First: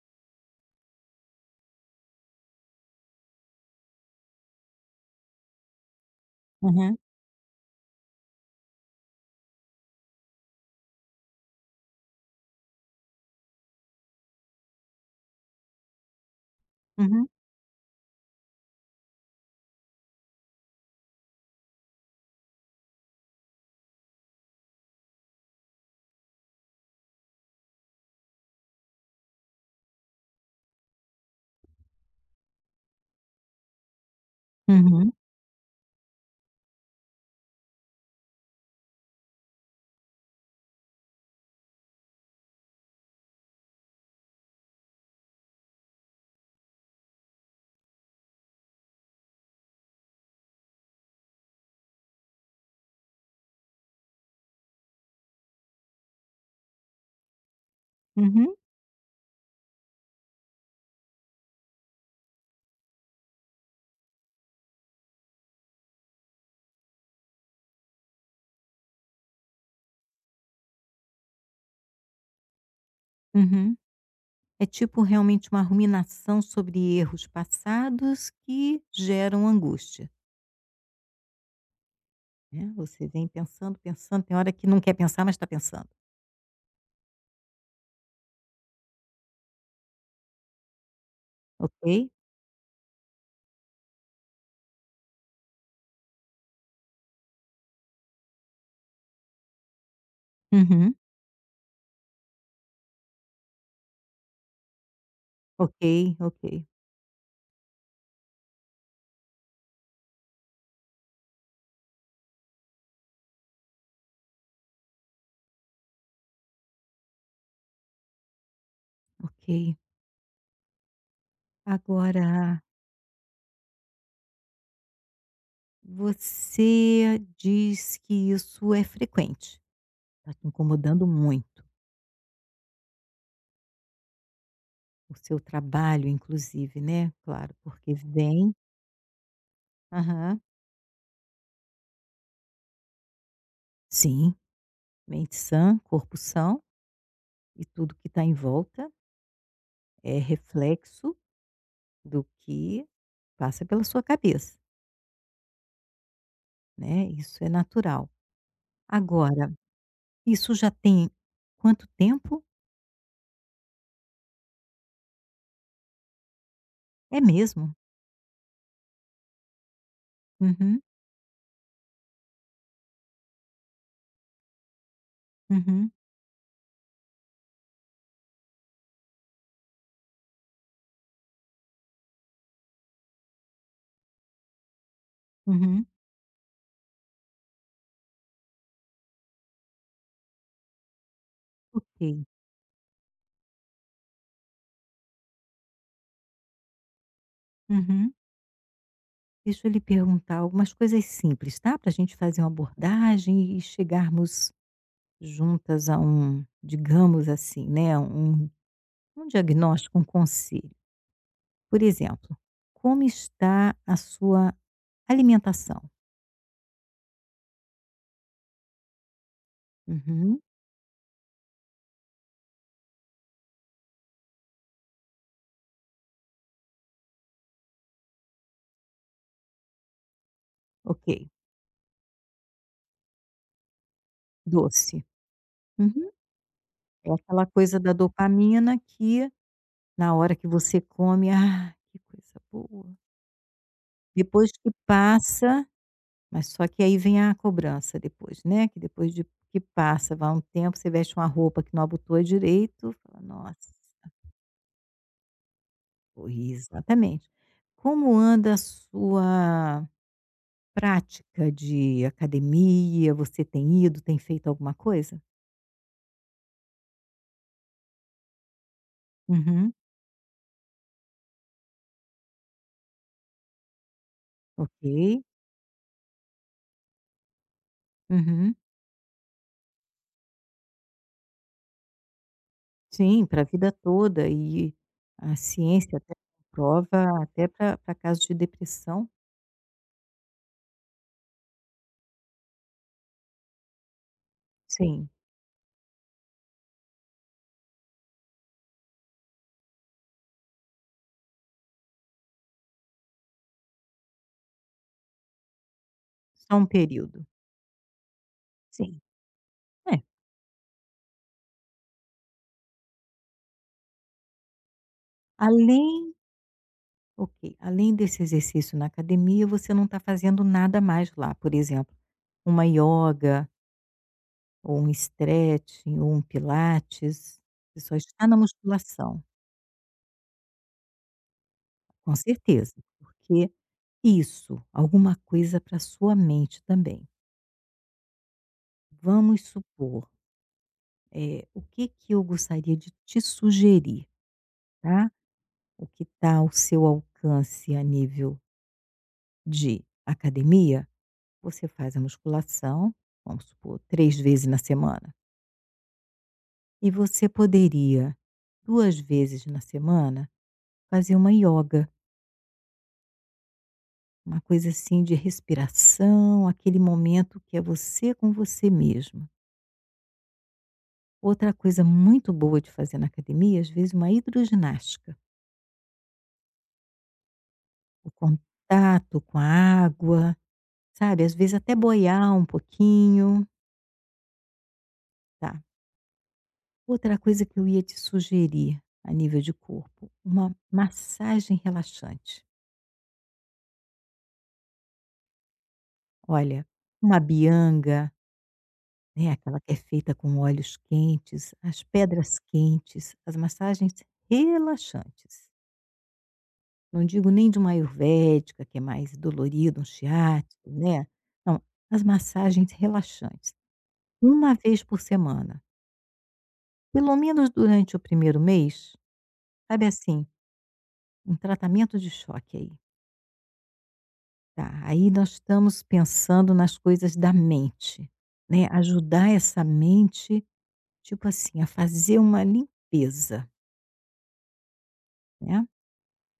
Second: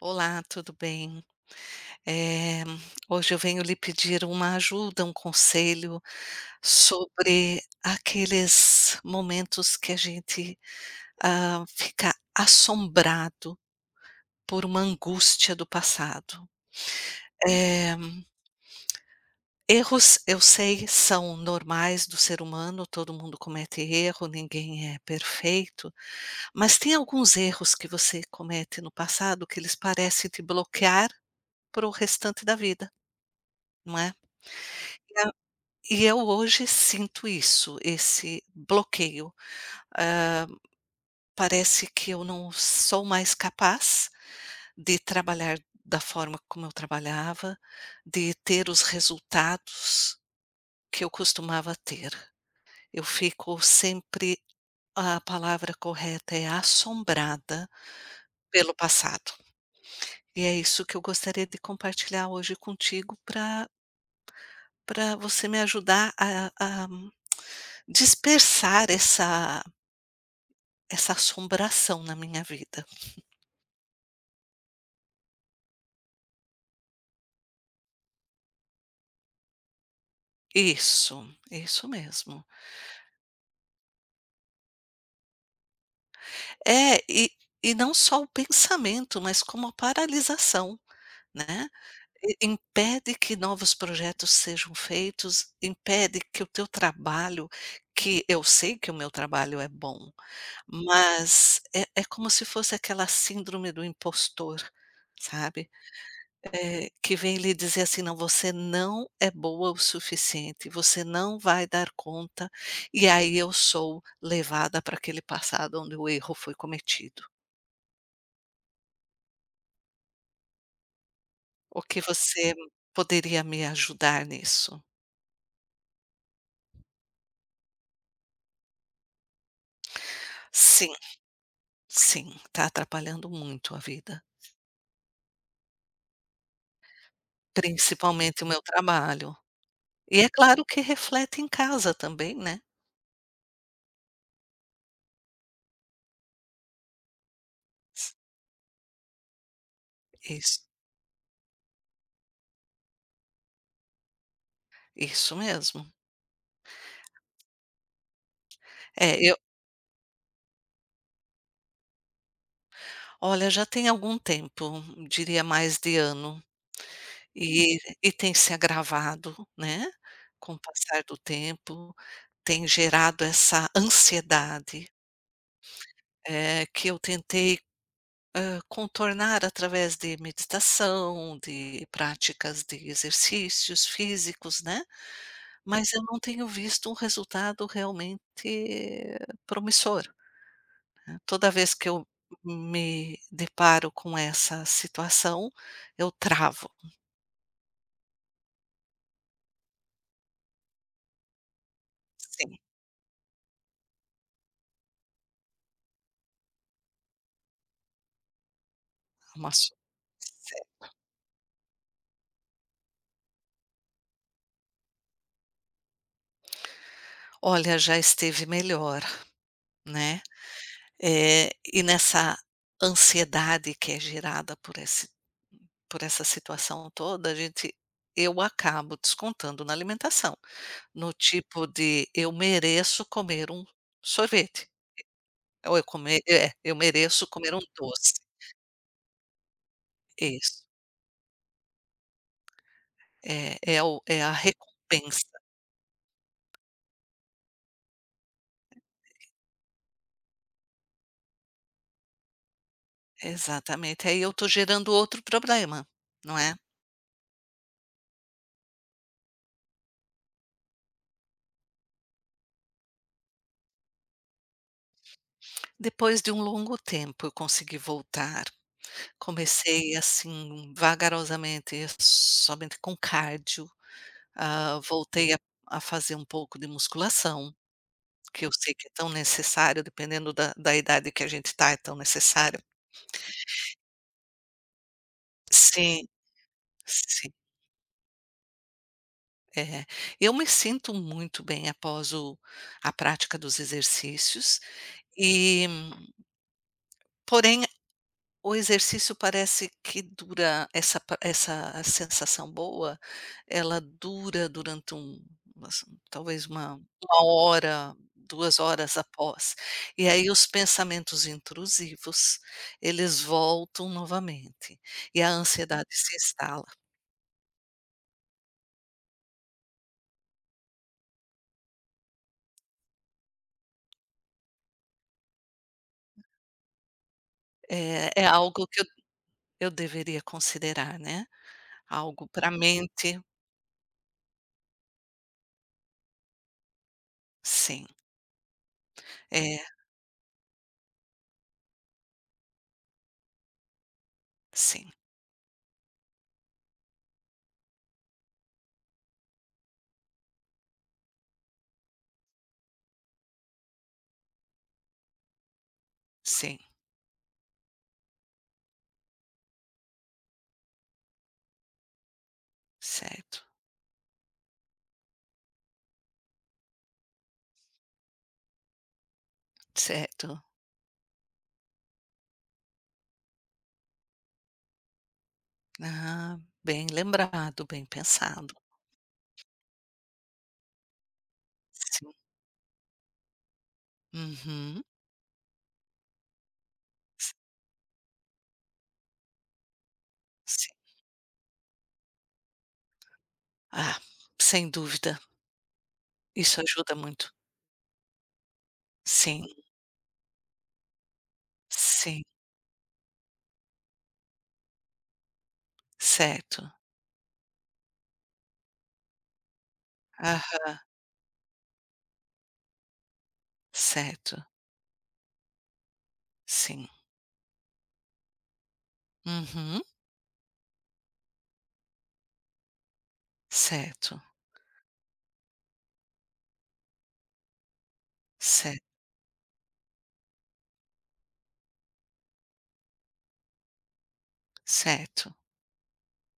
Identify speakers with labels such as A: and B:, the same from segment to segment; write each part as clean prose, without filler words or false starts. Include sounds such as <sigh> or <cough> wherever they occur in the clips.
A: Olá, tudo bem? Eh, Hoje eu venho lhe pedir uma ajuda, um conselho
B: Uhum,
A: sobre aqueles momentos que a gente fica assombrado por uma angústia do passado.
B: uhum,
A: Eh, Erros, eu sei, são normais do ser humano, todo mundo comete erro, ninguém é perfeito, mas tem alguns erros que você comete no passado que eles parecem te bloquear para o restante da vida. Não é?
B: uhum,
A: E a e eu hoje sinto isso, esse bloqueio. hã, Parece que eu não sou mais capaz de trabalhar da forma como eu trabalhava, de ter os resultados que eu costumava ter. Eu fico sempre, a palavra correta, é assombrada
B: uhum,
A: pelo passado. E é isso que eu gostaria de compartilhar hoje contigo para para você me ajudar a dispersar essa assombração na minha vida.
B: uhum. É tipo realmente uma ruminação sobre erros passados que geram angústia,
A: Isso, isso mesmo.
B: né. Você vem pensando, pensando, tem hora que não quer pensar, mas está pensando.
A: É, e não só o pensamento, mas como a paralisação, né.
B: Ok?
A: I impede que novos projetos sejam feitos, impede que o teu trabalho, que eu sei que o meu trabalho é bom,
B: Uhum.
A: mas é como se fosse aquela síndrome do impostor, sabe.
B: Ok, ok,
A: Que vem lhe dizer assim: "Não, você não é boa o suficiente, você não vai dar conta", e aí eu sou levada para aquele passado onde o erro foi cometido.
B: ok.
A: O que
B: Agora,
A: você poderia me ajudar nisso?
B: você diz que isso é frequente, está te
A: Sim,
B: incomodando muito,
A: sim, está atrapalhando muito a vida,
B: o seu trabalho inclusive, né, claro, porque
A: principalmente o
B: vem.
A: meu trabalho. E é
B: Aham.
A: claro que reflete em casa também, né.
B: Sim, mente sã, corpo são. E tudo que está em volta é
A: Isso,
B: reflexo do que passa pela sua cabeça,
A: isso mesmo.
B: né? Isso é natural.
A: É, eu
B: Agora, isso já tem quanto tempo?
A: Olha, já tem algum tempo, diria mais de ano,
B: É mesmo?
A: e tem se agravado, né, com o
B: Uhum,
A: passar do tempo, tem gerado essa ansiedade,
B: uhum,
A: que eu tentei, contornar através de meditação, de práticas de exercícios físicos, né,
B: uhum.
A: mas eu não tenho visto um resultado realmente, eh, promissor. Toda vez que eu
B: Ok.
A: me deparo com essa situação, eu travo.
B: Uhum. Deixa eu lhe perguntar algumas coisas simples, tá? Para a gente fazer uma
A: Sim,
B: abordagem e chegarmos juntas a um, digamos assim, né? Um
A: uma su
B: diagnóstico, um conselho. Por exemplo, como está a sua alimentação?
A: Olha, já esteve melhor, né.
B: Uhum.
A: E nessa ansiedade que é gerada por esse por essa situação toda, a gente eu acabo descontando na alimentação, no
B: Ok,
A: tipo de: "Eu mereço comer um sorvete",
B: doce.
A: ou eu
B: Uhum.
A: comer, é, "Eu
B: É
A: mereço
B: aquela
A: comer um
B: coisa da
A: doce".
B: dopamina que na hora que
A: Isso.
B: você come, ah, que coisa boa.
A: É é o é a
B: Depois que
A: recompensa.
B: passa, mas só que aí vem a cobrança depois, né? Que depois de que passa, vai um tempo, você veste uma roupa que não abotoa direito, fala, nossa,
A: Exatamente, aí eu estou gerando outro problema, não
B: corri
A: é.
B: exatamente. Como anda a sua prática de academia? Você tem ido, tem feito alguma coisa?
A: Depois de um longo tempo eu consegui voltar,
B: Uhum.
A: comecei assim vagarosamente, somente com cardio.
B: Ok.
A: Voltei a fazer um pouco de musculação, que eu
B: Uhum.
A: sei que é tão necessário, dependendo da idade que a gente está, é tão necessário.
B: Sim, para a vida toda e a ciência
A: Sim,
B: até comprova,
A: sim,
B: até para casos de depressão,
A: é. Eu me sinto muito bem após o a prática dos exercícios,
B: sim,
A: e porém, o exercício, parece que dura essa pa essa sensação boa, ela dura durante um umas talvez
B: só um
A: uma
B: período.
A: hora, 2 horas
B: Sim,
A: após.
B: é.
A: E aí os pensamentos intrusivos, eles voltam novamente, e a ansiedade
B: Além
A: se instala.
B: Ok, além desse exercício na academia, você não está fazendo nada mais lá, por exemplo, uma yoga ou um stretching ou um pilates, você só
A: É é
B: está na
A: algo que eu
B: musculação,
A: eu deveria considerar, né,
B: com
A: algo pra
B: certeza,
A: mente.
B: porque isso, alguma coisa para sua mente também.
A: Sim,
B: Vamos
A: é,
B: supor o que que eu gostaria de te sugerir,
A: sim,
B: tá? O que está ao seu alcance a nível de academia, você faz a musculação, vamos supor, 3 vezes na semana.
A: sim,
B: E você poderia, 2 vezes na semana, fazer uma yoga,
A: certo,
B: uma coisa assim de respiração, aquele momento que é você com você mesmo.
A: certo.
B: Outra coisa muito boa de fazer na academia, às vezes, uma hidroginástica,
A: Ah, bem lembrado, bem
B: o
A: pensado.
B: contato com a água. Sabe, às vezes até
A: Sim.
B: boiar um pouquinho,
A: Uhum.
B: tá. Outra
A: S
B: coisa que eu ia te sugerir, a nível de corpo, uma
A: Sim.
B: massagem relaxante.
A: Ah, sem dúvida, isso
B: Olha,
A: ajuda
B: uma
A: muito.
B: bianga, né,
A: Sim,
B: aquela que é feita com óleos quentes, as
A: sim,
B: pedras quentes, as massagens relaxantes.
A: certo.
B: Não digo nem de uma ayurvédica, que é mais dolorido, um shiatsu,
A: Aham,
B: né. Não, as massagens relaxantes,
A: certo,
B: uma vez por semana,
A: sim.
B: pelo menos durante o primeiro mês,
A: Uhum.
B: sabe assim. Um tratamento de choque aí,
A: Certo,
B: tá. Aí nós estamos pensando nas coisas da mente, né,
A: cer
B: ajudar essa mente, tipo assim, a fazer uma limpeza,
A: certo.
B: né.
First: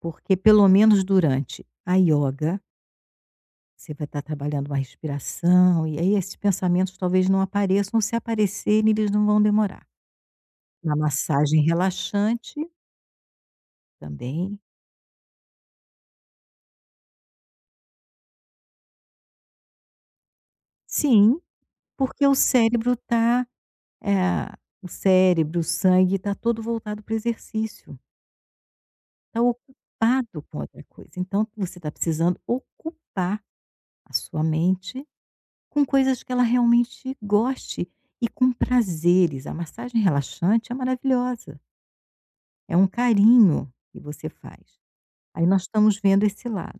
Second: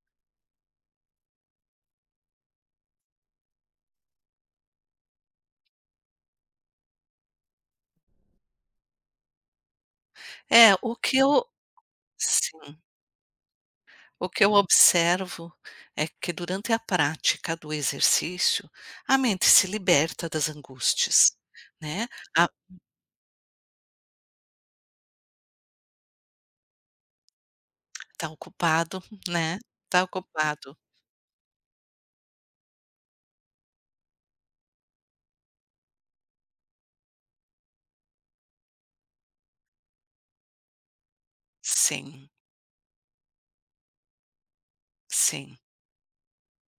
B: Porque pelo menos durante a ioga, você vai estar trabalhando uma respiração, e aí esses pensamentos talvez não apareçam, ou se aparecerem eles não vão demorar.
A: É,
B: Na
A: o que eu,
B: massagem relaxante
A: sim, o que eu
B: também
A: observo é que durante a prática do exercício, a mente se liberta das angústias,
B: sim,
A: né.
B: porque
A: Ah,
B: eh, o cérebro, o sangue está todo voltado para o exercício.
A: tá ocupado,
B: Tá
A: né, tá
B: ocupado com
A: ocupado.
B: outra coisa. Então você tá precisando ocupar a sua mente com coisas que ela realmente goste e com prazeres. A massagem relaxante é maravilhosa,
A: Sim,
B: é um carinho que você faz. Aí
A: sim,
B: nós estamos vendo esse lado.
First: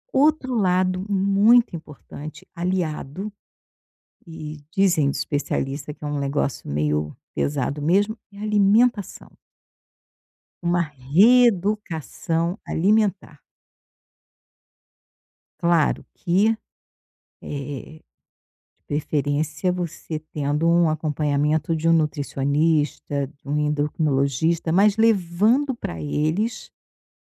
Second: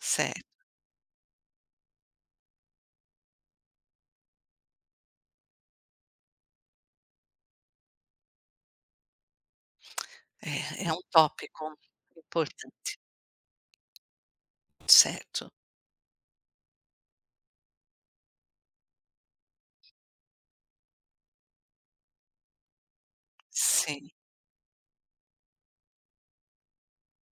A: certo.
B: Outro lado muito importante, aliado, e dizem os especialistas que é um negócio meio pesado mesmo, é a alimentação.
A: É,
B: Uma
A: é um tópico
B: reeducação
A: importante,
B: alimentar.
A: certo.
B: Claro que, eh De preferência, você tendo um acompanhamento de um nutricionista, de um
A: Sim,
B: endocrinologista, mas levando para eles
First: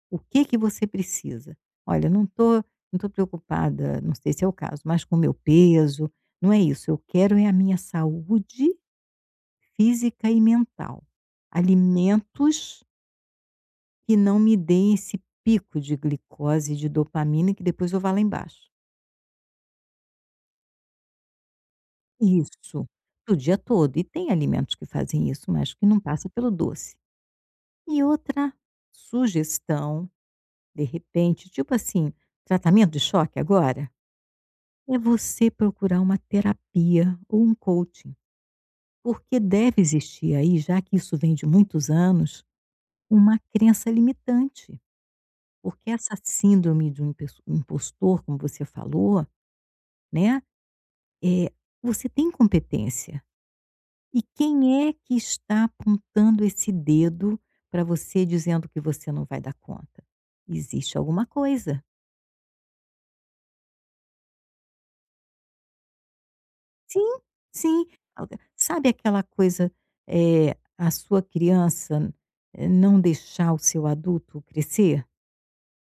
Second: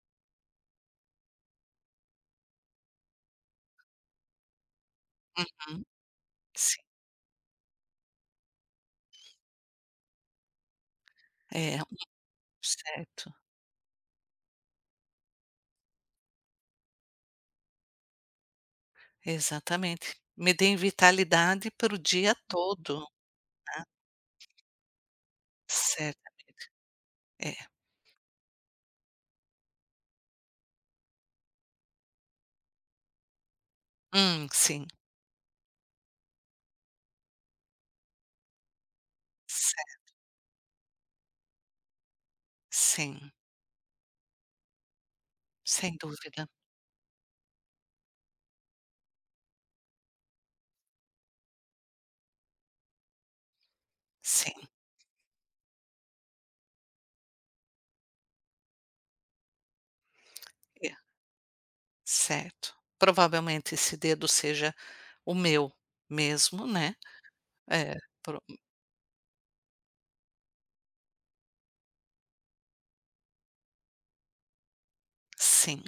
B: o que que você precisa. "Olha, não tô preocupada", não sei se é o caso, "mas com o meu
A: uhum,
B: peso, não é
A: sim.
B: isso, eu quero é a minha saúde física e mental.
A: É, um,
B: Alimentos
A: certo,
B: que não me deem esse pico de glicose e de dopamina que depois eu vá lá embaixo".
A: exatamente. Me deem vitalidade para o dia
B: Isso,
A: todo,
B: o dia todo. E tem alimentos que fazem isso, mas que não passa
A: certo,
B: pelo doce.
A: é.
B: E outra sugestão, de repente, tipo assim, tratamento de choque agora,
A: Sim,
B: é você procurar uma terapia ou um coaching, porque
A: ce
B: deve existir aí, já que isso vem de muitos anos,
A: sim,
B: uma crença limitante, porque
A: sem
B: essa
A: dúvida,
B: síndrome de um impostor, como você falou, né, é, você tem competência. E
A: sim,
B: quem é que está apontando esse dedo para você dizendo que você não vai dar conta?
A: é,
B: Existe alguma coisa.
A: certo. Provavelmente esse dedo seja o meu mesmo, né,
B: Sim, sim.
A: é, pro
B: Sabe aquela coisa, a sua criança, não deixar o seu adulto crescer?
A: sim,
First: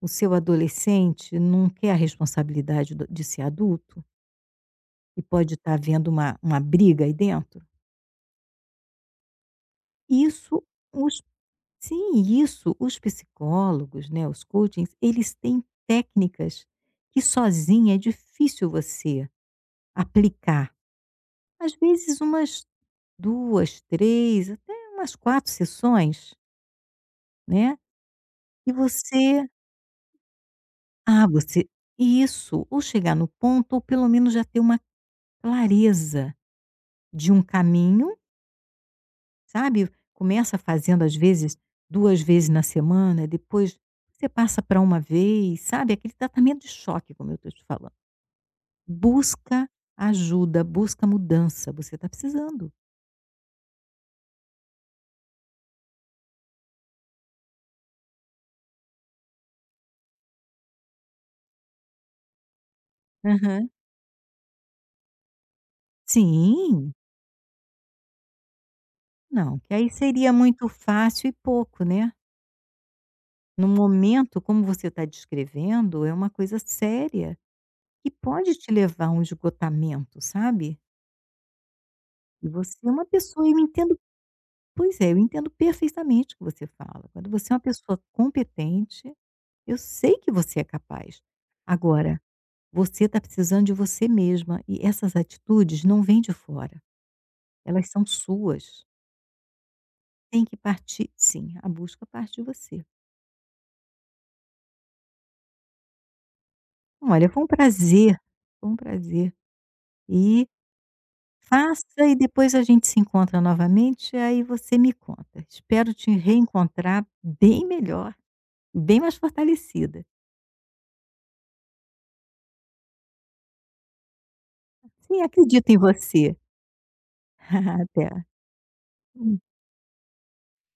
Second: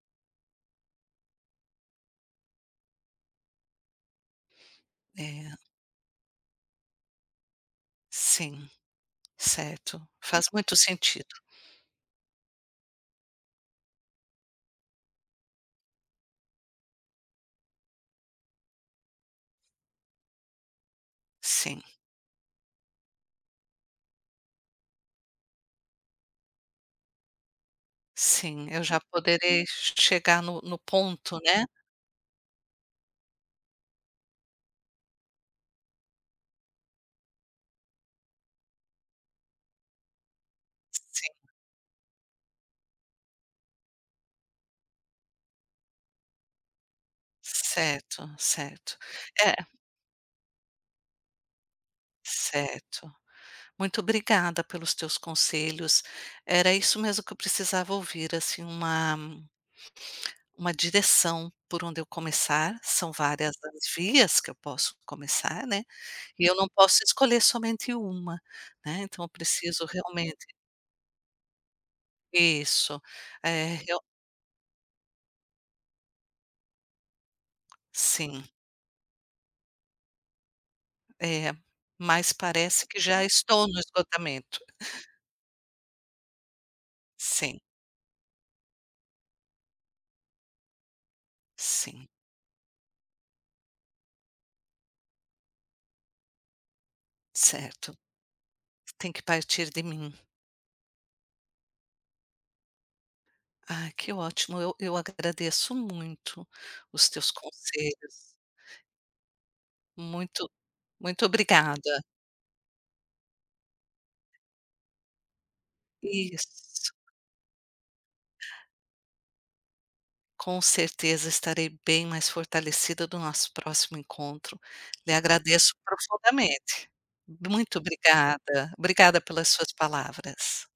B: O seu adolescente não quer a responsabilidade de ser adulto, e pode
A: é,
B: estar havendo uma briga aí dentro?
A: sim, certo, faz
B: Isso,
A: muito
B: os
A: sentido,
B: sim, e isso os psicólogos, né, os coachings, eles têm técnicas que sozinha é difícil você aplicar. Às
A: sim.
B: vezes umas duas, três, até umas 4 sessões, né,
A: Sim,
B: e
A: eu já
B: você
A: poderei chegar no
B: ah,
A: ponto, né.
B: você isso, ou chegar no ponto ou pelo menos já ter uma clareza de um caminho, sabe. Começa fazendo às
A: Sim,
B: vezes 2 vezes na semana, depois você passa para uma vez, sabe, aquele tratamento de choque como eu estou te falando.
A: certo, certo. É,
B: Busca ajuda, busca mudança, você está precisando.
A: certo. Muito obrigada pelos teus conselhos. Era isso mesmo que eu precisava ouvir, assim, uma direção por onde eu começar. São várias
B: Aham.
A: as vias que eu posso começar, né, e eu não
B: Sim,
A: posso escolher somente uma, né, então eu
B: não, que
A: preciso
B: aí seria
A: realmente,
B: muito fácil e pouco, né.
A: isso.
B: No
A: É, eu,
B: momento, como você está descrevendo, é uma coisa séria, que
A: sim,
B: pode te levar a um esgotamento, sabe.
A: é, mas
B: E você
A: parece
B: é
A: que
B: uma
A: já
B: pessoa, eu
A: estou no
B: entendo,
A: esgotamento.
B: pois é, eu entendo perfeitamente o que você fala. Quando você é uma
A: Sim,
B: pessoa competente, eu sei que você é capaz.
A: sim,
B: Agora, você está precisando de você mesma e essas atitudes não vêm de fora. Elas
A: certo.
B: são suas.
A: Tem que partir de mim.
B: Tem que partir sim, a busca parte de você.
A: Ah, que ótimo. Eu agradeço muito os
B: Olha,
A: teus
B: foi um prazer,
A: conselhos.
B: foi um prazer. E
A: Muito, muito
B: faça
A: obrigada.
B: e depois a gente se encontra novamente, aí você me conta. Espero te
A: Isso.
B: reencontrar bem melhor, bem mais fortalecida.
A: Com certeza estarei bem mais fortalecida do nosso próximo encontro. Lhe
B: Sim, acredito
A: agradeço
B: em você.
A: profundamente. Muito
B: <laughs> Até.
A: obrigada. Obrigada pelas suas palavras.